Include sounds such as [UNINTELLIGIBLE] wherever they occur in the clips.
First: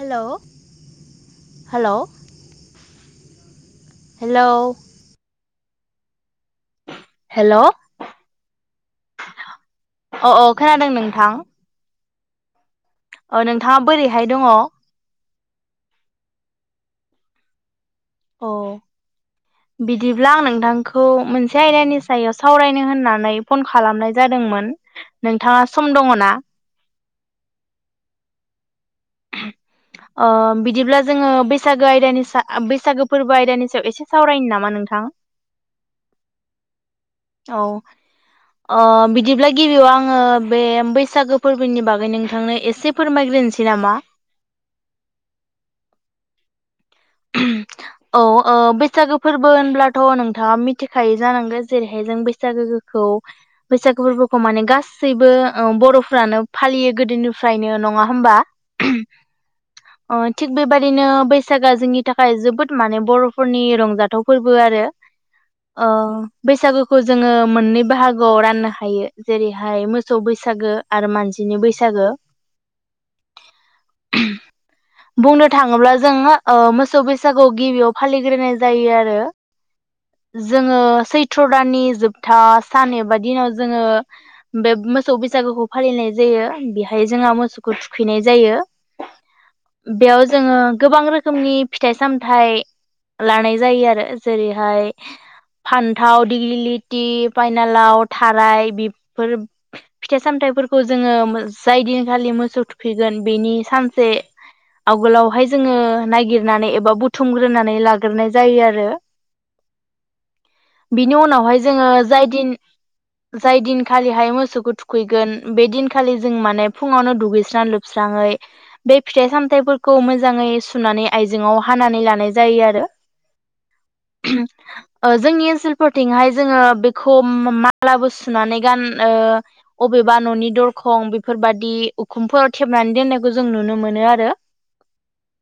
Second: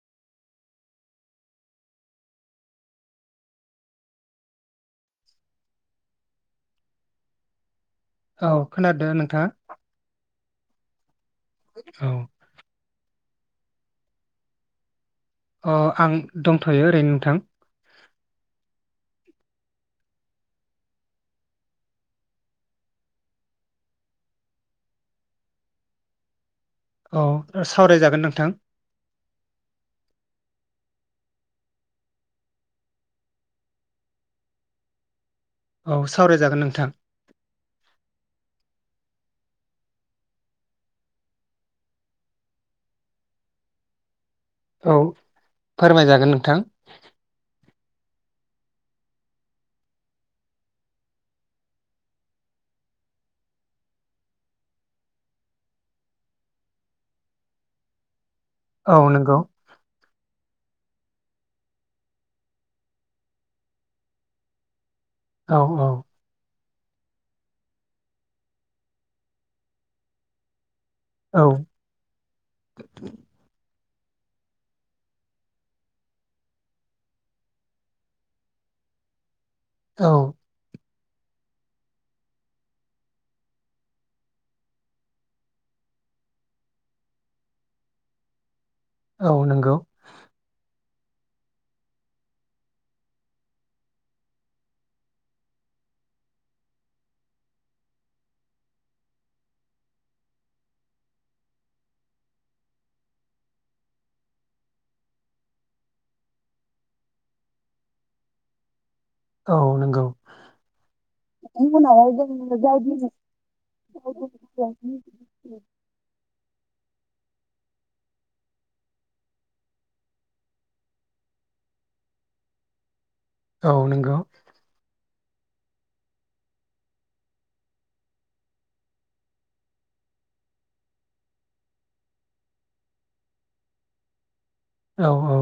Hello hello hello hello औ खोनादो ना नोंथाङा? अ औ खोनादों नोंथां। औ ओ नोंथाङा बोरैहाय दङ? अ आं दंथ'यो ओरैनो नोंथां। अ बिदिब्ला आं नोंथांखौ मोनसे आयदानि सायाव सावरायनो होननानै फन खालामनाय जादोंमोन नोंथाङा सम दङ ना? औ सावरायजागोन नोंथां। ओ बिदिब्ला जोङो बैसागो आयदानिसा बैसागो फोरबो आयदानि सायाव एसे सावरायनो नामा नोंथां? औ सावरायजागोन नोंथां। औ ओ बिदिब्ला गिबियाव आङो बे बैसागो फोरबोनि बागै नोंथांनो एसे फोरमायग्रोनोसै नामा? औ फोरमायजागोन नोंथां। औ ओ बैसागो फोरबो होनब्लाथ' नोंथाङा मिथिखायो जानांगोन जेरैहाय जों बैसागोखौ बैसागो फोरबोखौ माने गासैबो बर'फ्रानो फालियो गोदोनिफ्रायनो नङा होमबा? औ नंगौ। अ थिग बेबादिनो बैसाग जोंनि थाखाय जोबोद माने बर'फोरनि रंजाथाव फोरबो आरो। औ औ अ बैसागु खौ जोङो मोननै बाहागोआव राननो हायो जेरैहाय मोसौ बैसागो आरो औ मानसिनि बैसागो। बुंनो थाङोब्ला जोङो ओ मोसौ बैसागु गिबियाव फालिग्रोनाय जायो आरो। औ जोङो सैथ्र' दाननि जोबथा सान एबा दिनाव जोङो बे मोसौ बैसागोखौ फालिनाय जायो बेहाय जोंहा मोसौखौ थुखैनाय जायो। औ नंगौ बेयाव जोङो गोबां रो रोखोमनि फिथाइ सामथाइ लानाय जायो आरो जेरैहाय फान्थाव दिग्लिलिथि पायनालाव थाराय बेफोर फिथाइ सामथाइफोरखौ जोङो जाय दिनखालि मोसौ थुखैगोन बेनि सानसे आगोलावहाय जोङो नायागिरनानै एबा बुथुमग्रोनानै लाग्रोनाय जायो आरो। औ नंगौ बिनि उनावहाय जोङो उनावहाय जाय दिन जों जाय बिजनेस जाय दिनखालिहाय मोसौखौ थुखैगोन बे दिनखालि जों माने फुङावनो दुगैसां लोबस्राङै बे फिथाइ सामथफोरखौ मोजाङै सु सुनानै आइजेंआव हानानै लानाय जायो आरो। औ नंगौ। ओ जोंनि ओनसोलफोरथिंहाय जोङो बेखौ मालाबो सुनानै गान ओ अबेबा न'नि दरखं बेफोरबादि उखुमफोराव थेबनानै दोननायखौ जों नुनो मोनो आरो। औ औ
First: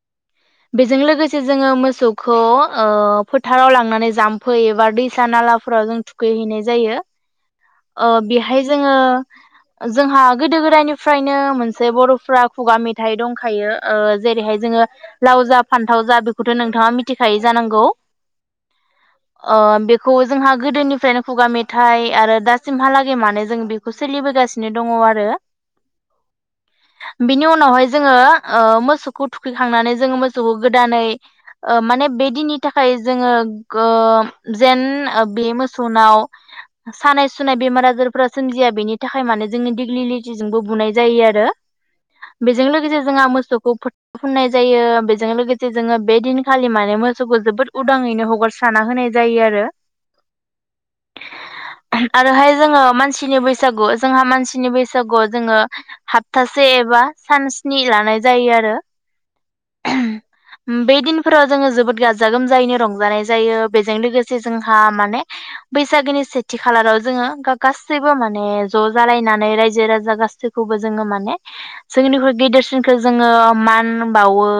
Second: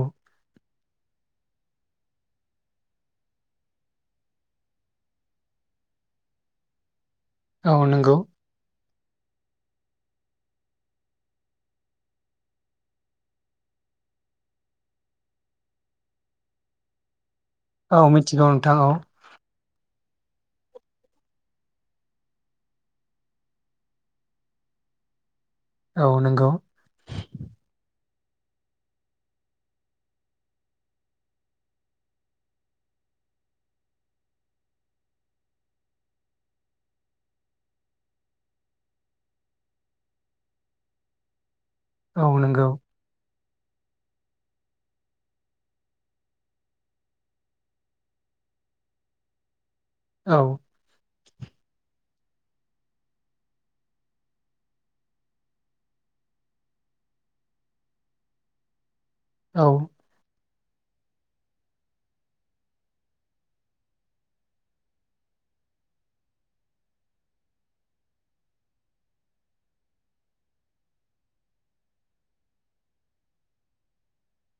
बेजों लोगोसे जोङो मोसौखौ ओ फोथाराव लांनानै जाम्फै एबा दैसा नालाफोराव जों थुखैहैनाय जायो। औ ओ नंगौ बिहाय जोङो जोंहा गोदो गोदायनिफ्रायनो मोनसे बर'फ्रा खुगा मेथाइ दंखायो जेरैहाय जोङो लाव जा फान्थाव जा बेखौथ' नोंथाङा मिथि औ मिथिगौ नोंथां औ। ओ बेखौ जोंहा गोदोनिफ्रायनो खुगा मेथाइ आरो दासिमहालागै माने जों बेखौ सोलिबोगासिनो दङ आरो। औ नंगौ बिनि उनावहाय जोङो ओ मोसौखौ थुखैखांनानै, जोङो मोसौखौ गोदानै ओ माने बे दिननि थाखाय जोङो ओम जेन ओ बे मोसौनाव सानाय सुनाय बेमार आजारफोरा सोमजिया बेनि थाखाय माने जोंनि दिग्लिलिटिजोंबो बुनाय जायो आरो औ बेजों नंगौ लोगोसे जोंहा मोसौ, खौ फोथ फनाय जायो। बेजों लोगोसे जोङो बे दिनखालि माने मोसौखौ जोबोद उदाङैनो हगारसारना होनाय जायो आरो औ आरोहाय जोङो मानसिनि बैसागु जोंहा मानसिनि बैसागुआव जोङो हाप्तासे एबा सान स्नि लानाय जायो आरो औ बे दिनफोराव जोङो जोबोद गाजा गोमजायैनो रंजानाय जायो बेजों लोगोसे जोंहा माने बैसागोनि सेथि खालाराव जोङो गासैबो माने ज' जालायनानै रायजो राजा गासैखौबो जोङो माने जोंनिख्रुइ गेदेरसिनखौ जोङो मान बावो बो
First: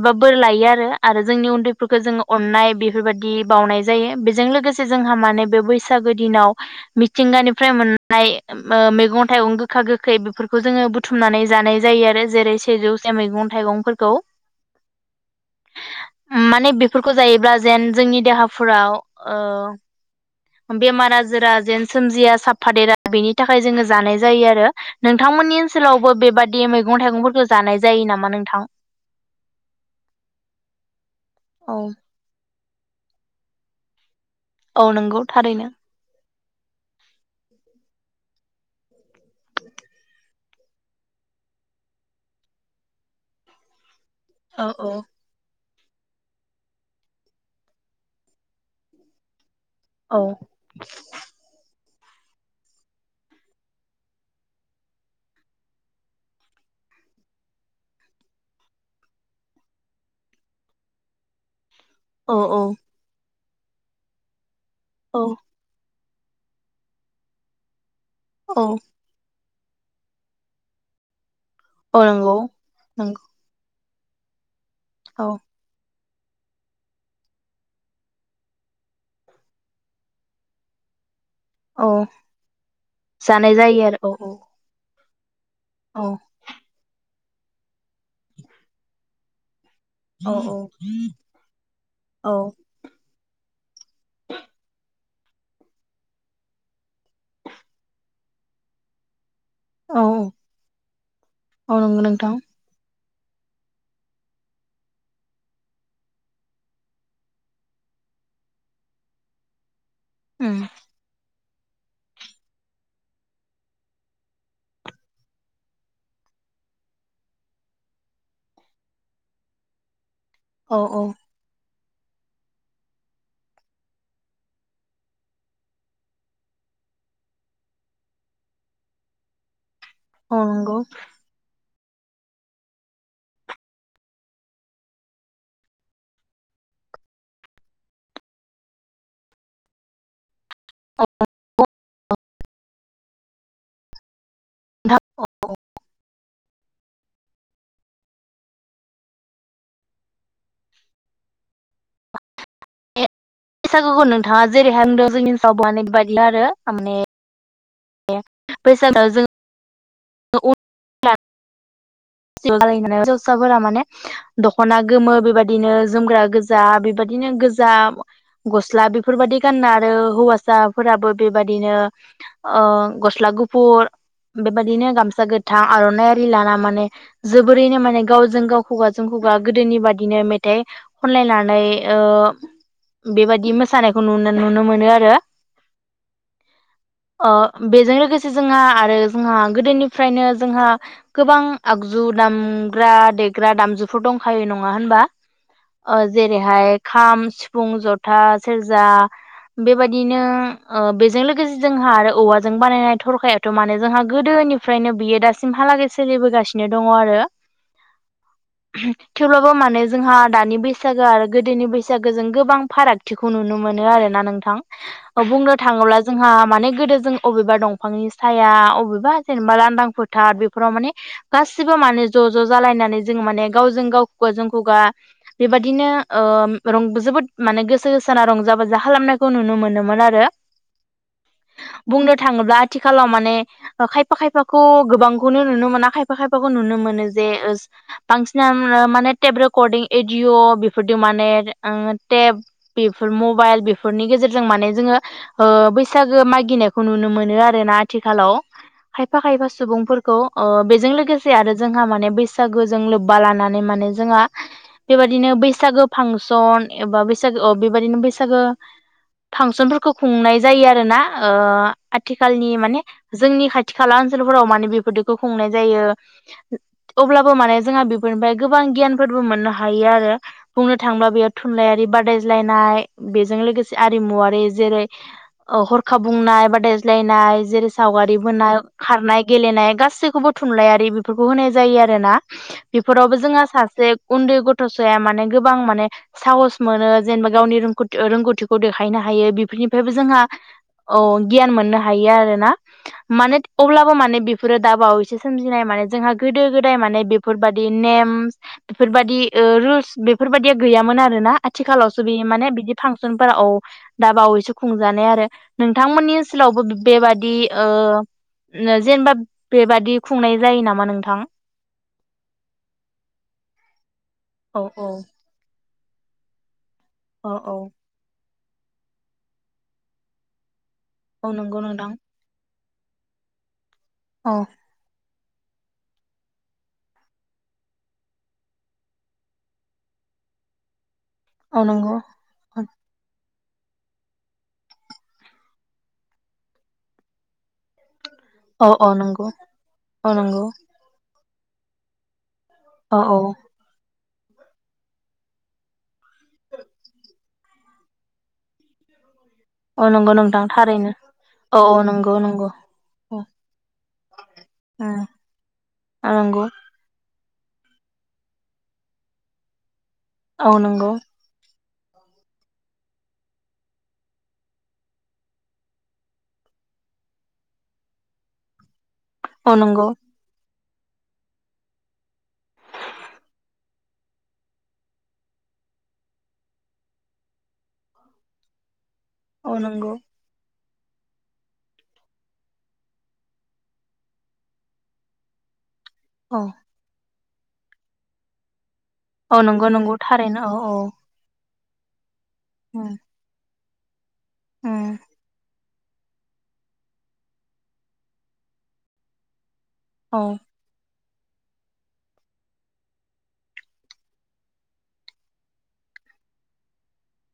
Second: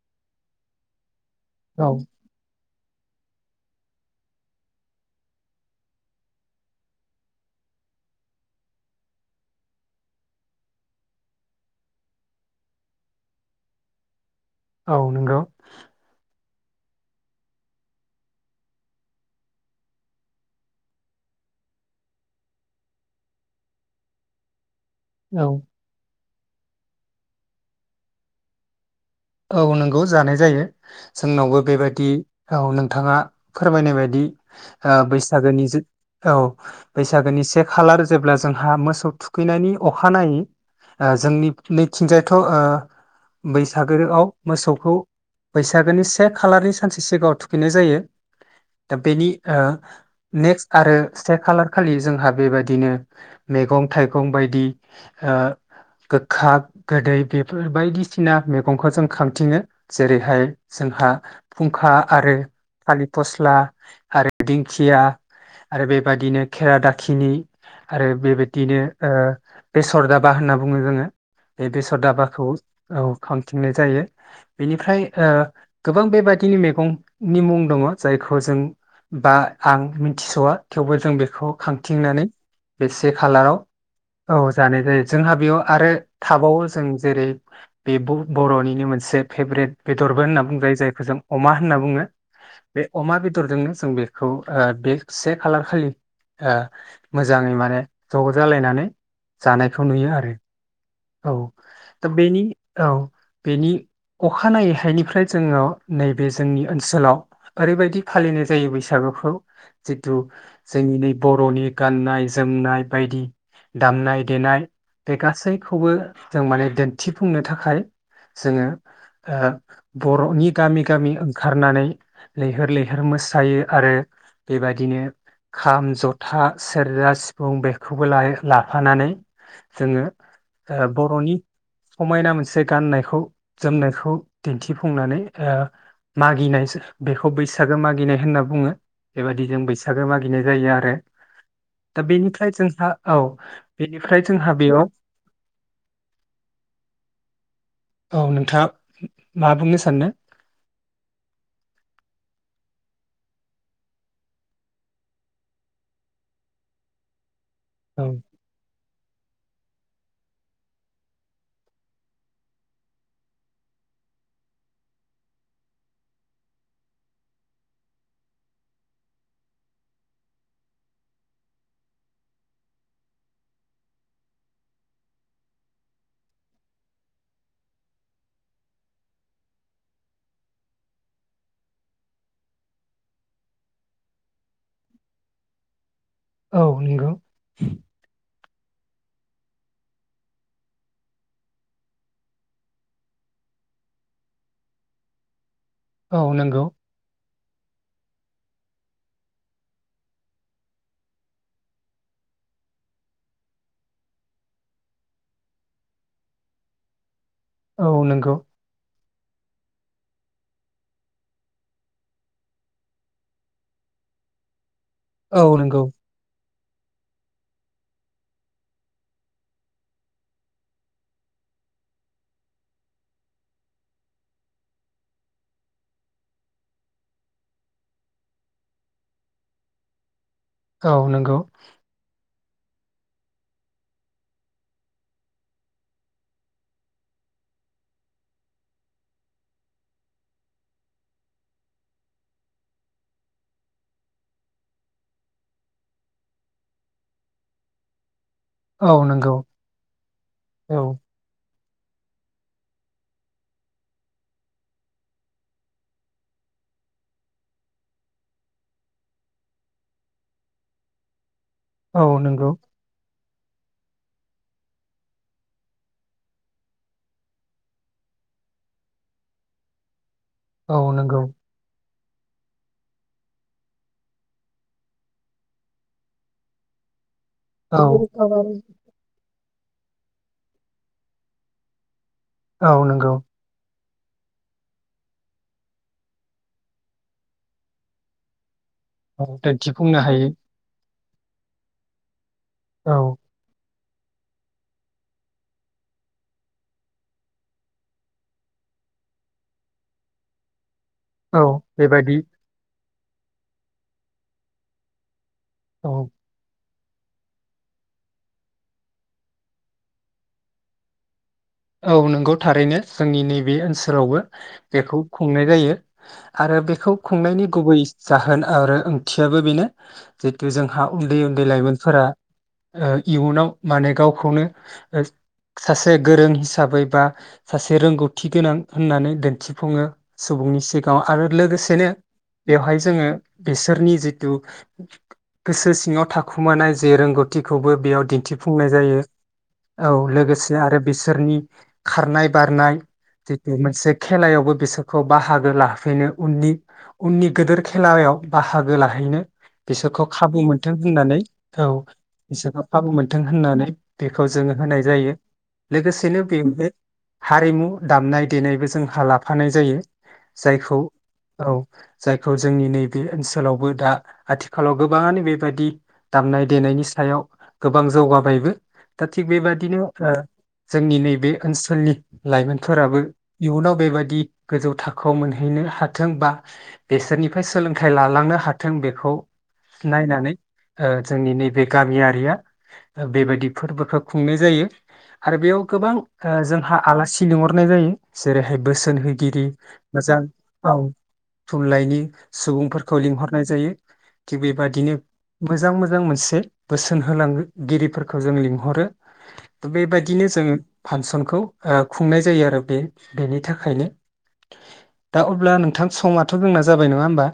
एबा बोर लायो आरो जोंनि औ उन्दैफोरखौ जोङो अननाय बि बेफोरबायदि बावनाय जायो बेजों लोगोसे जोंहा माने बे बैसागो दिनाव मिथिंगानिफ्राय मोननाय ओ मैगं थाइगं गोखा गोखै बेफोरखौ जोङो बुथुमनानै जानाय जायो, आरो जेरै सेजौसे मैगं थाइगं खौ औ नोंगौ माने बेफोरखौ जायोब्ला जेन जोंनि देहाफोराव ओ बेमार आजारा जेन सोमजिया साबफादेरा बेनि थाखाय जोङो जानाय जायो आरो औ नोंथांमोननि ओनसोलावबो बेबाद दे मैगं थाइगंफोरखौ जानाय जायो नामा नोंथां? औ नंगौ जानाय जायो जोंनावबो औ बेबादि, औ नोंथाङा फोरमायनाय बायदि, औ ओ नंगौ थारैनो बैसागोनि जो औ बैसागोनि से खालार जेब्ला, जोंहा मोसौ थुखैनायनि अखानायै ओ जोंनि नैथिंजायथ' ओ बैसाग गोरोआव औ औ मोसौखौ, बैसागोनि से खालारनि सानसे सिगाङाव थुखैनाय जायो दा बेनि, ओ औ नेक्स्ट आरो से खालारखा खालि जोंहा बेबायदिनो मेगं थाइगं बायदि ओ गोखा गोदै बेफोर बायदिसिना मेग मेगंखौ जों खांथिङो जेरैहाय जोंहा, फुंखा आरो औ औ थालिर फस ला आरो दिं थिया औ आरो बे बादिनो खेरा दाखिनि आरो औ बेबायदिनो ओ बेसर दाबा होनना बुङो जोङो बे बेसर औ नंगौ दाबाखौ औ नंगौ बुंनाय जायो। बेनिफ्राय ओ औ गोबां बेबादिनि मेगंनि मुं दङ जायखौ जों बा आं मिथिस'वा थेवबो जों बेख खौ औ खांथिंनानै बे से जानाय खालाराव जायो आरो औ जानाय जायो। जोंहा बेयाव आरो औ थाबावो जों जेरै बेबो बर'निनो मोनसे फेभरेट बेदरबो औ होनना औ बुंजायो जायखौ जों अमा होनना बुङो औ बे अमा बेदरजोंनो जों बेखौ ओ बे से खालार खालि ओ मोजाङै माने ज जालायनानै जानायखौ औ नुयो आरो। औ नंगौ दा नोंथां बेनि औ बेनि अखानायैहायनिफ्राय जोङो नैबे जोंनि ओनसोलाव ओरैबायदि फालिनाय जायो बैसागोखौ जिथु उम जोंनि नै बर' बर'नि गाननाय जोमनाय बायदि दामनाय देनाय बे गासै खौबो जों माने दिन्थिफुंनो थाखाय जोङो ओ बर'नि गामि औ औ गामि ओंखारनानै लैहोर लैहोर मोसायो आरो बेबादिनो खाम जथा सेरजा सिफुं बेखौबो लायो लाफानानै जोंङो। औ ओ नंगौ बर'नि समायना मोनसे गाननायखौ जोमनायखौ दिन्थिफुंनानै ओ मागिनाय बेखौ बैसागो मागिनाय होनना बुङो बेबायदि जों बैसागो मागिनाय जायो आरो दा बेनिफ्राय जोंहा औ बेनिफ्राय जोंहा बेयाव औ नोंथाङा मा बुंनो सानो? बैसागुखौ नोंथाङा जेरैहाय बुंदो जोंनि ओनसोलाव बेबादिनो बानायो आरो थारमाने औ ए बैसा [UNINTELLIGIBLE] [INAUDIBLE] हिनजावसाफोरा माने दखना गोमो बेबायादिनो जोमग्रा गोजा बेबादिनो गोजा गस्ला बेफोरबदि गानना आरो हौवासाफोराबो बेबायादिनो ओ गस्ला गुफुर बेबादि बिदिनो गामसा गोथां आरनाइआरि लाना माने जोबोरैनो माने गावजों गाव खुगाजों खुगा गोदोनि बादिनो मेथाइ खनलायनानै ओ बेबादि मोसानायखौ नुनो नुनो मोनो आरो। औ नंगौ ओ बेजों लोगोसे जोंहा आरो जोंहा गोदोनिफ्रायनो जोंहा गोबां आगजु दामग्रा देग्रा दामजुफोर दंखायो नङा होनबा? ओ औ नंगौ जेरैहाय खाम सिफुं, जथा, सेरजा बेबायदिनो ओ बेजों लोगोसे जोंहा आरो औवाजों बानायनाय थरखायाथ माने जोंहा गोदोनिफ्रायनो बियो दासिमहालागै सोलिबोगासिनो दङ आरो। औ नोंगौ। थेवब्लाबो मानोे जोंहा दानि बैसागो आरो गोदोनि बैसागोजों गोबां फारागथिखौ नुनो मोनो आरोना नोंथां। ओ औ बुंनो नंगौ थाङोब्ला जोंहा माने गोदो जों अबेबा दंफांनि साया अबेबा बा जेनेबा लांदां फोथार बेफोराव माने गासिबो माने ज ज जालायनानै जोंङो माने गावजों गाव खुगाजों खुगा बेबादिनो ओ जोबोद माने गोसो गोसोना रंजा बाजा खालामनायखौ नुनो मोनोमोन आरो। औ नंगौ बुंनो थाङोब्ला आथिखालाव माने खायफा खायफाखौ गोबांखौनो नुनो मोना खायफा खायफाखौ नुनो मोनो जे बांसिन माने टेब रेकर्डिं एडअ' बेफोरजों माने टेब बेफोर मबाइल बेफोरनि गेजेरजों माने जोङो बैसागो मागिनायखौ नुनो मोनो आर ना आथिखालाव औ खायफा नंगौ खायफा सुबुंफोरखौ औ बेजों लोगोसे आरो जोंहा माने बैसागो जजों लोब्बा लानानै माने जोंहा बेबायदिनो बैसागो फांसन एबा बैसागो बेबायदिनो बैसागो फांसनफोरखौ खुंनाय जायो आरोना ओ औ नंगौ आथिखालनि माने जोंनि खाथि खाला ओनसोलफोराव माने बेफोरखौ खुंनाय जायो अब्लाबो माने जोंहा बेफोरनिफ्राय गोबां गियानफोरबो मोननो हायो आरो। बुंनो औ थांयोब्ला नंगौ बेयाव थुनलाइारि बार रायज्लायनाय बेजों लोगोसे आरिमुवारि जेरै अ हरखा बुंनाय बादाय्लायनाय औ सावगारि बोना खारनाय गेलेनाय गासैखौबो थुनलाइयारि बेफोरखौ होनाय जायो आरो ना औ नंगौ बेफोरावबो जोंहा सासे उन्दै गथ'साया माने गोबां माने साहस मोनो जेनेबा गावनि रथि रोंगौथिखौ देखायनो औ हायो बेफोरनिफ्रायबो दिन्थिफुंनो जोंहा हायो औ गियान मोननो हायो आरो ना। औ माने अब्ला माने बेफोरो दाबावैसे सोमजिनाय माने जोंहा गोदो गोदाय माने बेफोरबायदि नेम बेफोरबायदि रुल्स बेफोरबायदि गैयामोन आरोना औ आथिखालावसो बेबायदि बि माने बिदि फांसनफोरा औ दा बावैसो खुंजानाय आरो औ नोंथांमोननि ओनसोलावबो बेबादि ओ जेनेबा बेबादि खुंनाय जायो नामा नोंथां? औ नोंगौ थारैनो जोंनि नैबे ओनसोलावबो औ औ बेखौ खुंनाय जायो। आरो बे खौ औ खुंनायनि औ गुबै जाहोन आरो ओंथियाबो बेनो जितु जों हा उन्दै औ उन्दै नंगौ नोंथां लाइमोनफोरा ओ इयुनाव माने औ गावखौनो सासे गोरों हिसाबै बा सासे रोंगौथि गोनां होननानै दिन्थिफुङो सुबुंनि सिगाङां गाव आरो औ लोगोसेनो नंगौ बेवहाय जोङो बिसोरनि जिथु गोसो सिङाव थाखुमानाय जे रोंगौथिखौबो बेयाव दि औ दिन्थिफुंनाय औ जायो नंगौ औ लोगोसे आरो बिसोरनि खारनाय। बारनाय औ औ जिथु मोनसे [UNINTELLIGIBLE] खेलायावबो बिसोरखौ बाहागो लाफैनो उननि उननि गिदिर खेलायाव बाहागो लाहैनो। औ बिसोरखौ नंगौ खाबु नोंथां मोनथों थारैनो होननानै औ बिसोरखौ खाबु औ मोनथों होननानै‌। खौ जोङो होनाय औ जायो लोगोसेनो। [UNINTELLIGIBLE] नंगौ देबदो हारिमु दामनाय देनायबो जोंहा लाफानाय जायो। औ जायखौ नंगौ औ। जायखौ जोंनि नैबे ओनसोलावबो दा आथिखालाव गोबाङानो बेबायादि दामनाय देनायनि सायाव गोबां जौगाबायबो। दा थिग औ बेबादिनो नंगौ ओ। जोंनि नैबे। बे ओनसोलनि लाइमोनफोराबो इयुनाव बेबादि गोजौ थाखोआव मोनहैनो हाथों बा बेसोरनिफ्राय सोलोंथाइ लालांनो हाथों। बेखौ औ नंगौ नायनानै। ओ जोंनि नैबे गामियारिया बेबायदि फोरबोखौ खुंनाय जायो आरो बेयाव गोबां। ओ औ जोंहा आलासि। लिंहरनाय जायो जेरैहाय [UNINTELLIGIBLE] औ बोसोनहोगिरि नंगौ नंगौ मोजां थारैनो औ। थुनलाइनि। उम सुबुंफोरखौ लिंहरनाय जायो। थिग बेबादिनो। मोजां मोजां मोनसे बोसोन होलांगिरिफोरखौ जों लिंहरो। औ बेबायदिनो जोङो। फांसनखौ ओ खुंनाय जायो आरो बे बेनि थाखायनो दा अब्ला नोंथां समथ' जोंना जाबाय नङा होमबा।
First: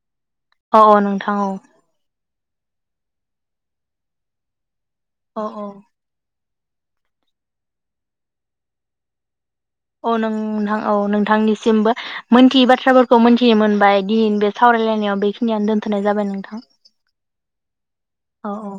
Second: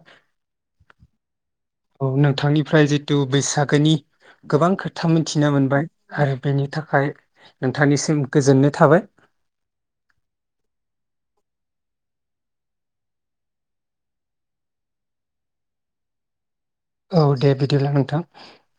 औ औ नोंथां औ। औ नोंथांनिफ्राय जिथु बैसागोनि गोबां खोथा। खोथा औ मिथिना औ मोनबाय आरो। बेनि थाखाय नोंथांनिसिम। गोजोननाय थाबाय। औ नोंथां औ नोंथांनिसिमबो मोनथियै बाथ्राफोरखौ मोनथिनो मोनबाय दिनैनि बे सावरायलायनायाव बेखिनियावनो दोनथनाय जाबाय नोंथां। औ दे बिदिब्ला नोंथां। औ औ